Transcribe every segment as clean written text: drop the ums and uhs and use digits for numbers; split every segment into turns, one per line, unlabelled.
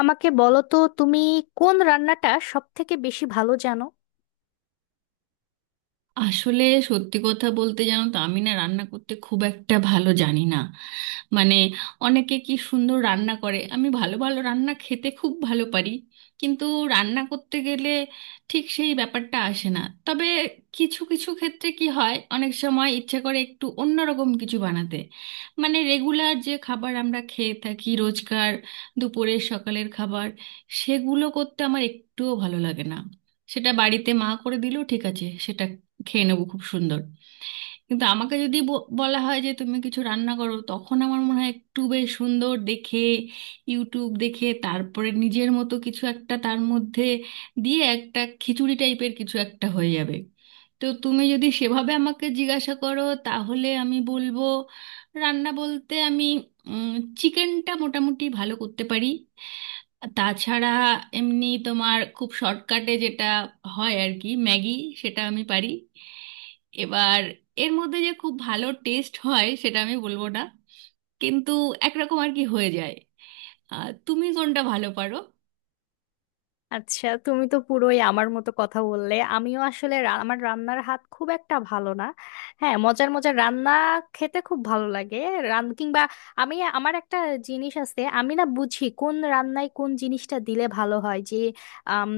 আমাকে বলো তো, তুমি কোন রান্নাটা সব থেকে বেশি ভালো জানো?
আসলে, সত্যি কথা বলতে জানো তো আমি না রান্না করতে খুব একটা ভালো জানি না। মানে অনেকে কি সুন্দর রান্না করে, আমি ভালো ভালো রান্না খেতে খুব ভালো পারি, কিন্তু রান্না করতে গেলে ঠিক সেই ব্যাপারটা আসে না। তবে কিছু কিছু ক্ষেত্রে কি হয়, অনেক সময় ইচ্ছে করে একটু অন্যরকম কিছু বানাতে। মানে রেগুলার যে খাবার আমরা খেয়ে থাকি রোজকার, দুপুরের সকালের খাবার, সেগুলো করতে আমার একটুও ভালো লাগে না। সেটা বাড়িতে মা করে দিল, ঠিক আছে, সেটা খেয়ে নেবো, খুব সুন্দর। কিন্তু আমাকে যদি বলা হয় যে তুমি কিছু রান্না করো, তখন আমার মনে হয় একটু বেশ সুন্দর দেখে ইউটিউব দেখে, তারপরে নিজের মতো কিছু একটা তার মধ্যে দিয়ে একটা খিচুড়ি টাইপের কিছু একটা হয়ে যাবে। তো তুমি যদি সেভাবে আমাকে জিজ্ঞাসা করো, তাহলে আমি বলবো রান্না বলতে আমি চিকেনটা মোটামুটি ভালো করতে পারি। তাছাড়া এমনি তোমার খুব শর্টকাটে যেটা হয় আর কি, ম্যাগি, সেটা আমি পারি। এবার এর মধ্যে যে খুব ভালো টেস্ট হয় সেটা আমি বলবো না, কিন্তু একরকম আর কি হয়ে যায়। তুমি কোনটা ভালো পারো?
আচ্ছা, তুমি তো পুরোই আমার মতো কথা বললে। আমিও আসলে আমার রান্নার হাত খুব একটা ভালো না। হ্যাঁ, মজার মজার রান্না খেতে খুব ভালো লাগে। রান কিংবা আমি আমার একটা জিনিস আছে, আমি না বুঝি কোন রান্নায় কোন জিনিসটা দিলে ভালো হয়। যে আম,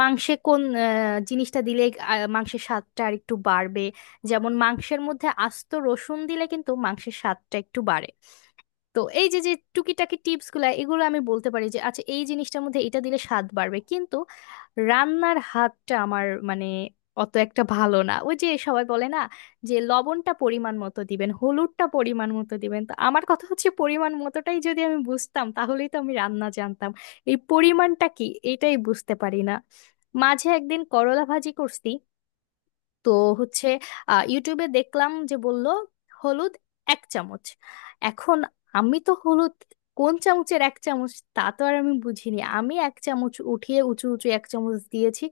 মাংসে কোন জিনিসটা দিলে মাংসের স্বাদটা আর একটু বাড়বে। যেমন মাংসের মধ্যে আস্ত রসুন দিলে কিন্তু মাংসের স্বাদটা একটু বাড়ে। তো এই যে যে টুকিটাকি টিপস গুলা, এগুলো আমি বলতে পারি যে আচ্ছা এই জিনিসটার মধ্যে এটা দিলে স্বাদ বাড়বে, কিন্তু রান্নার হাতটা আমার মানে অত একটা ভালো না। ওই যে সবাই বলে না, যে লবণটা পরিমাণ মতো দিবেন, হলুদটা পরিমাণ মতো দিবেন, তো আমার কথা হচ্ছে, পরিমাণ মতোটাই যদি আমি বুঝতাম তাহলেই তো আমি রান্না জানতাম। এই পরিমাণটা কি? এটাই বুঝতে পারি না। মাঝে একদিন করলা ভাজি করছি, তো হচ্ছে ইউটিউবে দেখলাম যে বলল হলুদ এক চামচ। এখন আমি তো হলুদ কোন চামচের এক চামচ তা তো আর আমি বুঝিনি, আমি এক চামচ উঠিয়ে উঁচু উঁচু এক চামচ দিয়েছি।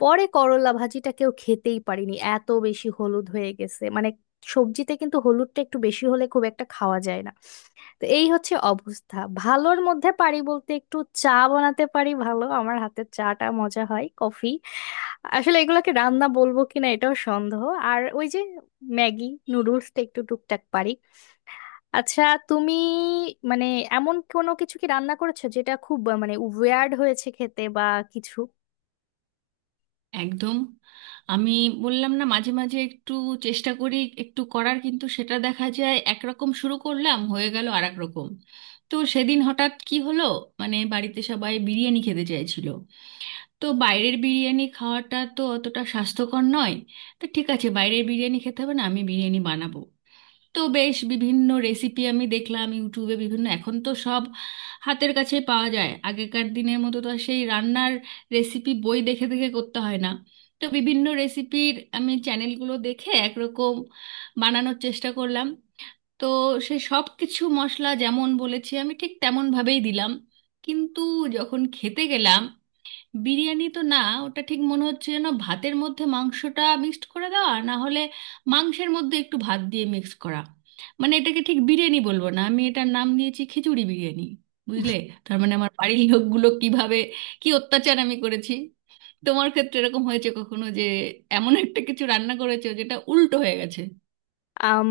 পরে করলা ভাজিটা কেউ খেতেই পারিনি, এত বেশি হলুদ হয়ে গেছে। মানে সবজিতে কিন্তু হলুদটা একটু বেশি হলে খুব একটা খাওয়া যায় না। তো এই হচ্ছে অবস্থা। ভালোর মধ্যে পারি বলতে একটু চা বানাতে পারি ভালো, আমার হাতের চাটা মজা হয়, কফি। আসলে এগুলোকে রান্না বলবো কিনা এটাও সন্দেহ। আর ওই যে ম্যাগি নুডলসটা একটু টুকটাক পারি। আচ্ছা, তুমি মানে এমন কোনো কিছু কি রান্না করেছো, যেটা খুব মানে ওয়ার্ড হয়েছে খেতে বা কিছু?
একদম, আমি বললাম না মাঝে মাঝে একটু চেষ্টা করি একটু করার, কিন্তু সেটা দেখা যায় একরকম শুরু করলাম, হয়ে গেল আর এক রকম। তো সেদিন হঠাৎ কি হলো, মানে বাড়িতে সবাই বিরিয়ানি খেতে চাইছিল। তো বাইরের বিরিয়ানি খাওয়াটা তো অতটা স্বাস্থ্যকর নয়, তো ঠিক আছে, বাইরের বিরিয়ানি খেতে হবে না, আমি বিরিয়ানি বানাবো। তো বেশ বিভিন্ন রেসিপি আমি দেখলাম ইউটিউবে, বিভিন্ন, এখন তো সব হাতের কাছে পাওয়া যায়, আগেকার দিনের মতো তো আর সেই রান্নার রেসিপি বই দেখে দেখে করতে হয় না। তো বিভিন্ন রেসিপির আমি চ্যানেলগুলো দেখে একরকম বানানোর চেষ্টা করলাম। তো সে সব কিছু মশলা যেমন বলেছি আমি ঠিক তেমন ভাবেই দিলাম, কিন্তু যখন খেতে গেলাম, বিরিয়ানি তো না, ওটা ঠিক মনে হচ্ছে যেন ভাতের মধ্যে মাংসটা মিক্সড করে দেওয়া, না হলে মাংসের মধ্যে একটু ভাত দিয়ে মিক্স করা। মানে এটাকে ঠিক বিরিয়ানি বলবো না, আমি এটার নাম দিয়েছি খিচুড়ি বিরিয়ানি। বুঝলে? তার মানে আমার বাড়ির লোকগুলো কিভাবে, কি অত্যাচার আমি করেছি। তোমার ক্ষেত্রে এরকম হয়েছে কখনো, যে এমন একটা কিছু রান্না করেছো যেটা উল্টো হয়ে গেছে?
আম,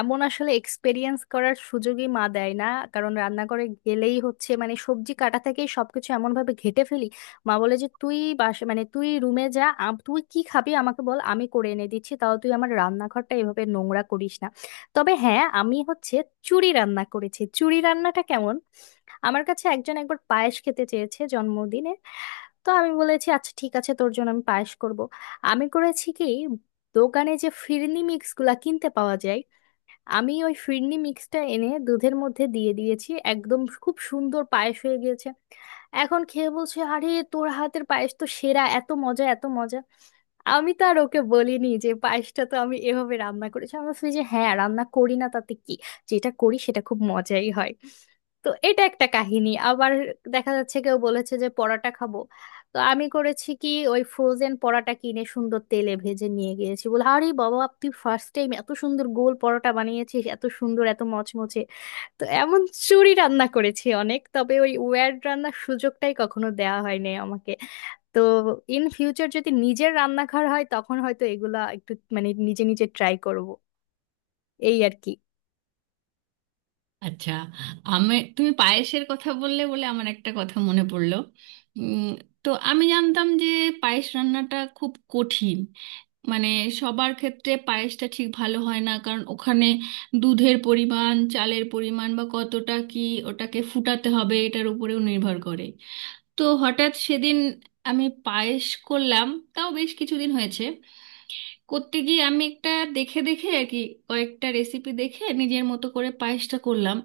এমন আসলে এক্সপেরিয়েন্স করার সুযোগই মা দেয় না। কারণ রান্নাঘরে গেলেই হচ্ছে, মানে সবজি কাটা থেকে সবকিছু এমন ভাবে ঘেটে ফেলি, মা বলে যে তুই বাসা মানে তুই রুমে যা, তুই কি খাবি আমাকে বল, আমি করে এনে দিচ্ছি, তাও তুই আমার রান্নাঘরটা এভাবে নোংরা করিস না। তবে হ্যাঁ, আমি হচ্ছে চুরি রান্না করেছি। চুরি রান্নাটা কেমন? আমার কাছে একজন একবার পায়েস খেতে চেয়েছে জন্মদিনে। তো আমি বলেছি আচ্ছা ঠিক আছে, তোর জন্য আমি পায়েস করব। আমি করেছি কি, দোকানে যে ফিরনি মিক্স গুলা কিনতে পাওয়া যায়, আমি ওই ফিরনি মিক্সটা এনে দুধের মধ্যে দিয়ে দিয়েছি, একদম খুব সুন্দর পায়েস হয়ে গিয়েছে। এখন খেয়ে বলছে, আরে তোর হাতের পায়েস তো সেরা, এত মজা এত মজা! আমি তো আর ওকে বলিনি যে পায়েসটা তো আমি এভাবে রান্না করেছি। আমরা বলছি যে হ্যাঁ, রান্না করি না তাতে কি, যেটা করি সেটা খুব মজাই হয়। তো এটা একটা কাহিনী। আবার দেখা যাচ্ছে কেউ বলেছে যে পরোটা খাবো, তো আমি করেছি কি, ওই ফ্রোজেন পরোটা কিনে সুন্দর তেলে ভেজে নিয়ে গিয়েছি। বলে, আরে বাবা, তুই ফার্স্ট টাইম এত সুন্দর গোল পরোটা বানিয়েছিস, এত সুন্দর, এত মচমচে। তো এমন চুরি রান্না করেছি অনেক, তবে ওই ওয়্যার্ড রান্নার সুযোগটাই কখনো দেওয়া হয়নি আমাকে। তো ইন ফিউচার যদি নিজের রান্নাঘর হয় তখন হয়তো এগুলা একটু মানে নিজে নিজে ট্রাই করব, এই আর কি।
আচ্ছা, আমি তুমি পায়েসের কথা বললে বলে আমার একটা কথা মনে পড়লো। উম, তো আমি জানতাম যে পায়েস রান্নাটা খুব কঠিন। মানে সবার ক্ষেত্রে পায়েসটা ঠিক ভালো হয় না, কারণ ওখানে দুধের পরিমাণ, চালের পরিমাণ বা কতটা কি ওটাকে ফুটাতে হবে, এটার উপরেও নির্ভর করে। তো হঠাৎ সেদিন আমি পায়েস করলাম, তাও বেশ কিছুদিন হয়েছে। করতে গিয়ে আমি একটা দেখে দেখে আর কি, কয়েকটা রেসিপি দেখে নিজের মতো করে পায়েসটা করলাম।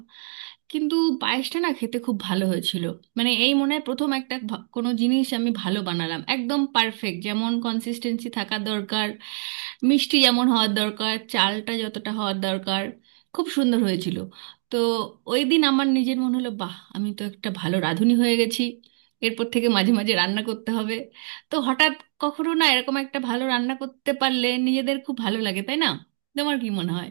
কিন্তু পায়েসটা না খেতে খুব ভালো হয়েছিল। মানে এই মনে হয় প্রথম একটা কোনো জিনিস আমি ভালো বানালাম, একদম পারফেক্ট, যেমন কনসিস্টেন্সি থাকা দরকার, মিষ্টি যেমন হওয়ার দরকার, চালটা যতটা হওয়ার দরকার, খুব সুন্দর হয়েছিল। তো ওই দিন আমার নিজের মনে হলো, বাহ, আমি তো একটা ভালো রাঁধুনি হয়ে গেছি, এরপর থেকে মাঝে মাঝে রান্না করতে হবে। তো হঠাৎ কখনো না এরকম একটা ভালো রান্না করতে পারলে নিজেদের খুব ভালো লাগে, তাই না? তোমার কি মনে হয়?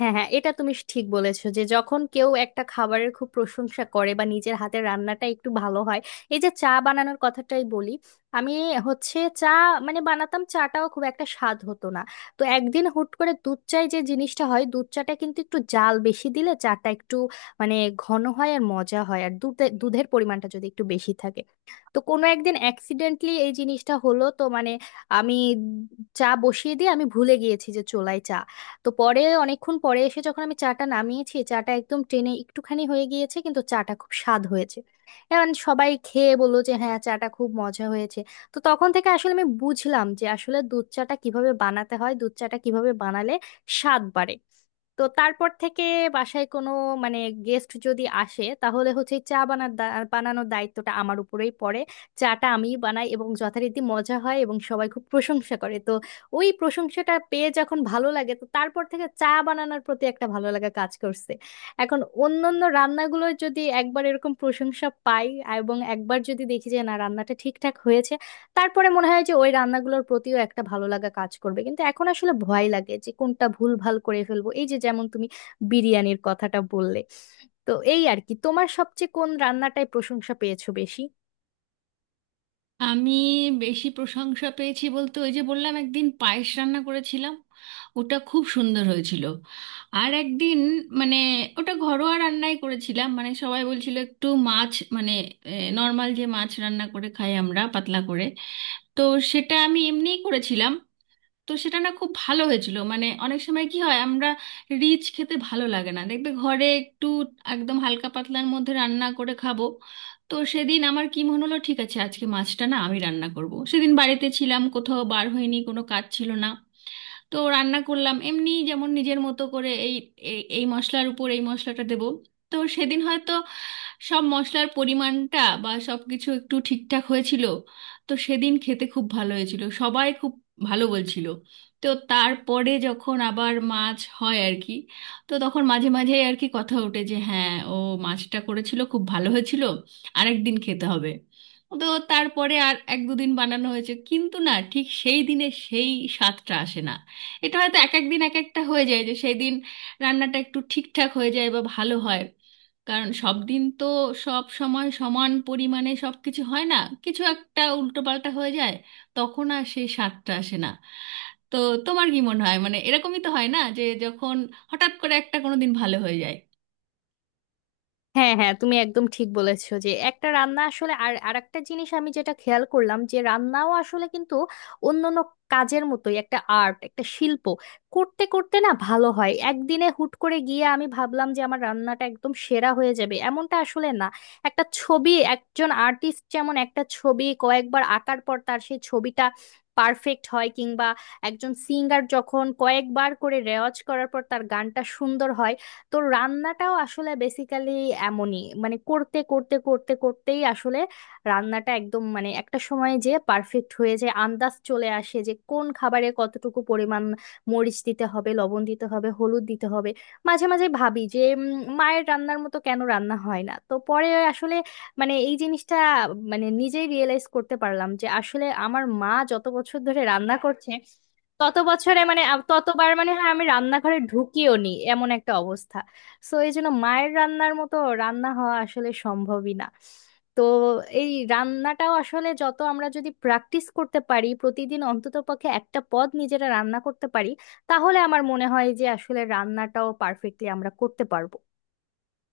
হ্যাঁ হ্যাঁ, এটা তুমি ঠিক বলেছো, যে যখন কেউ একটা খাবারের খুব প্রশংসা করে বা নিজের হাতের রান্নাটা একটু ভালো হয়। এই যে চা বানানোর কথাটাই বলি, আমি হচ্ছে চা মানে বানাতাম, চাটাও খুব একটা স্বাদ হতো না। তো একদিন হুট করে দুধ চায় যে জিনিসটা হয়, দুধ চাটা কিন্তু একটু জাল বেশি দিলে চাটা একটু মানে ঘন হয় আর মজা হয়, আর দুধে দুধের পরিমাণটা যদি একটু বেশি থাকে। তো কোনো একদিন অ্যাক্সিডেন্টলি এই জিনিসটা হলো, তো মানে আমি চা বসিয়ে দিয়ে আমি ভুলে গিয়েছি যে চোলাই চা। তো পরে অনেকক্ষণ পরে এসে যখন আমি চাটা নামিয়েছি, চাটা একদম ট্রেনে একটুখানি হয়ে গিয়েছে, কিন্তু চাটা খুব স্বাদ হয়েছে। এখন সবাই খেয়ে বললো যে হ্যাঁ, চাটা খুব মজা হয়েছে। তো তখন থেকে আসলে আমি বুঝলাম যে আসলে দুধ চাটা কিভাবে বানাতে হয়, দুধ চাটা কিভাবে বানালে স্বাদ বাড়ে। তো তারপর থেকে বাসায় কোনো মানে গেস্ট যদি আসে তাহলে হচ্ছে চা বানানোর দায়িত্বটা আমার উপরেই পড়ে। চাটা আমিই বানাই, এবং যথারীতি মজা হয় এবং সবাই খুব প্রশংসা করে। তো ওই প্রশংসাটা পেয়ে যখন ভালো লাগে, তো তারপর থেকে চা বানানোর প্রতি একটা ভালো লাগা কাজ করছে। এখন অন্যান্য রান্নাগুলো যদি একবার এরকম প্রশংসা পাই এবং একবার যদি দেখি যে না, রান্নাটা ঠিকঠাক হয়েছে, তারপরে মনে হয় যে ওই রান্নাগুলোর প্রতিও একটা ভালো লাগা কাজ করবে। কিন্তু এখন আসলে ভয় লাগে যে কোনটা ভুল ভাল করে ফেলবো, এই যে যেমন তুমি বিরিয়ানির কথাটা বললে। তো এই আর কি, তোমার সবচেয়ে কোন রান্নাটায় প্রশংসা পেয়েছো বেশি?
আমি বেশি প্রশংসা পেয়েছি বলতে, ওই যে বললাম একদিন পায়েস রান্না করেছিলাম, ওটা খুব সুন্দর হয়েছিল। আর একদিন, মানে ওটা ঘরোয়া রান্নাই করেছিলাম, মানে সবাই বলছিল একটু মাছ, মানে নর্মাল যে মাছ রান্না করে খাই আমরা, পাতলা করে, তো সেটা আমি এমনিই করেছিলাম। তো সেটা না খুব ভালো হয়েছিল। মানে অনেক সময় কি হয়, আমরা রিচ খেতে ভালো লাগে না, দেখবে ঘরে একটু একদম হালকা পাতলার মধ্যে রান্না করে খাবো। তো সেদিন আমার কি মনে হলো, ঠিক আছে আজকে মাছটা না আমি রান্না করব। সেদিন বাড়িতে ছিলাম, কোথাও বার হইনি, কোনো কাজ ছিল না। তো রান্না করলাম এমনি যেমন নিজের মতো করে, এই এই এই মশলার উপর এই মশলাটা দেবো। তো সেদিন হয়তো সব মশলার পরিমাণটা বা সব কিছু একটু ঠিকঠাক হয়েছিল। তো সেদিন খেতে খুব ভালো হয়েছিল, সবাই খুব ভালো বলছিল। তো তারপরে যখন আবার মাছ হয় আর কি, তো তখন মাঝে মাঝে আর কি কথা ওঠে যে হ্যাঁ, ও মাছটা করেছিল খুব ভালো হয়েছিল, আরেকদিন খেতে হবে। তো তারপরে আর এক দুদিন বানানো হয়েছে, কিন্তু না, ঠিক সেই দিনে সেই স্বাদটা আসে না। এটা হয়তো এক এক দিন এক একটা হয়ে যায়, যে সেই দিন রান্নাটা একটু ঠিকঠাক হয়ে যায় বা ভালো হয়। কারণ সব দিন তো সব সময় সমান পরিমাণে সব কিছু হয় না, কিছু একটা উল্টোপাল্টা হয়ে যায়, তখন আর সেই স্বাদটা আসে না। তো তোমার কি মনে হয়, মানে এরকমই তো হয় না, যে যখন হঠাৎ করে একটা কোনো দিন ভালো হয়ে যায়?
হ্যাঁ হ্যাঁ, তুমি একদম ঠিক বলেছো যে একটা রান্না আসলে, আর আরেকটা জিনিস আমি যেটা খেয়াল করলাম, যে রান্নাও আসলে কিন্তু অন্যান্য কাজের মতোই একটা আর্ট, একটা শিল্প। করতে করতে না ভালো হয়, একদিনে হুট করে গিয়ে আমি ভাবলাম যে আমার রান্নাটা একদম সেরা হয়ে যাবে এমনটা আসলে না। একটা ছবি একজন আর্টিস্ট যেমন একটা ছবি কয়েকবার আঁকার পর তার সেই ছবিটা পারফেক্ট হয়, কিংবা একজন সিঙ্গার যখন কয়েকবার করে রেওয়াজ করার পর তার গানটা সুন্দর হয়। তো রান্নাটাও আসলে বেসিক্যালি এমনই, মানে করতে করতে করতে করতেই আসলে রান্নাটা একদম মানে একটা সময় যে পারফেক্ট হয়ে যায়, আন্দাজ চলে আসে যে কোন খাবারে কতটুকু পরিমাণ মরিচ দিতে হবে, লবণ দিতে হবে, হলুদ দিতে হবে। মাঝে মাঝে ভাবি যে মায়ের রান্নার মতো কেন রান্না হয় না। তো পরে আসলে মানে এই জিনিসটা মানে নিজেই রিয়েলাইজ করতে পারলাম যে আসলে আমার মা যত বছর ধরে রান্না করছে, তত বছরে মানে ততবার মানে হয় আমি রান্নাঘরে ঢুকিও নি, এমন একটা অবস্থা। সো এই জন্য মায়ের রান্নার মতো রান্না হওয়া আসলে সম্ভবই না। তো এই রান্নাটাও আসলে যত আমরা যদি প্র্যাকটিস করতে পারি, প্রতিদিন অন্ততপক্ষে একটা পদ নিজেরা রান্না করতে পারি, তাহলে আমার মনে হয় যে আসলে রান্নাটাও পারফেক্টলি আমরা করতে পারবো।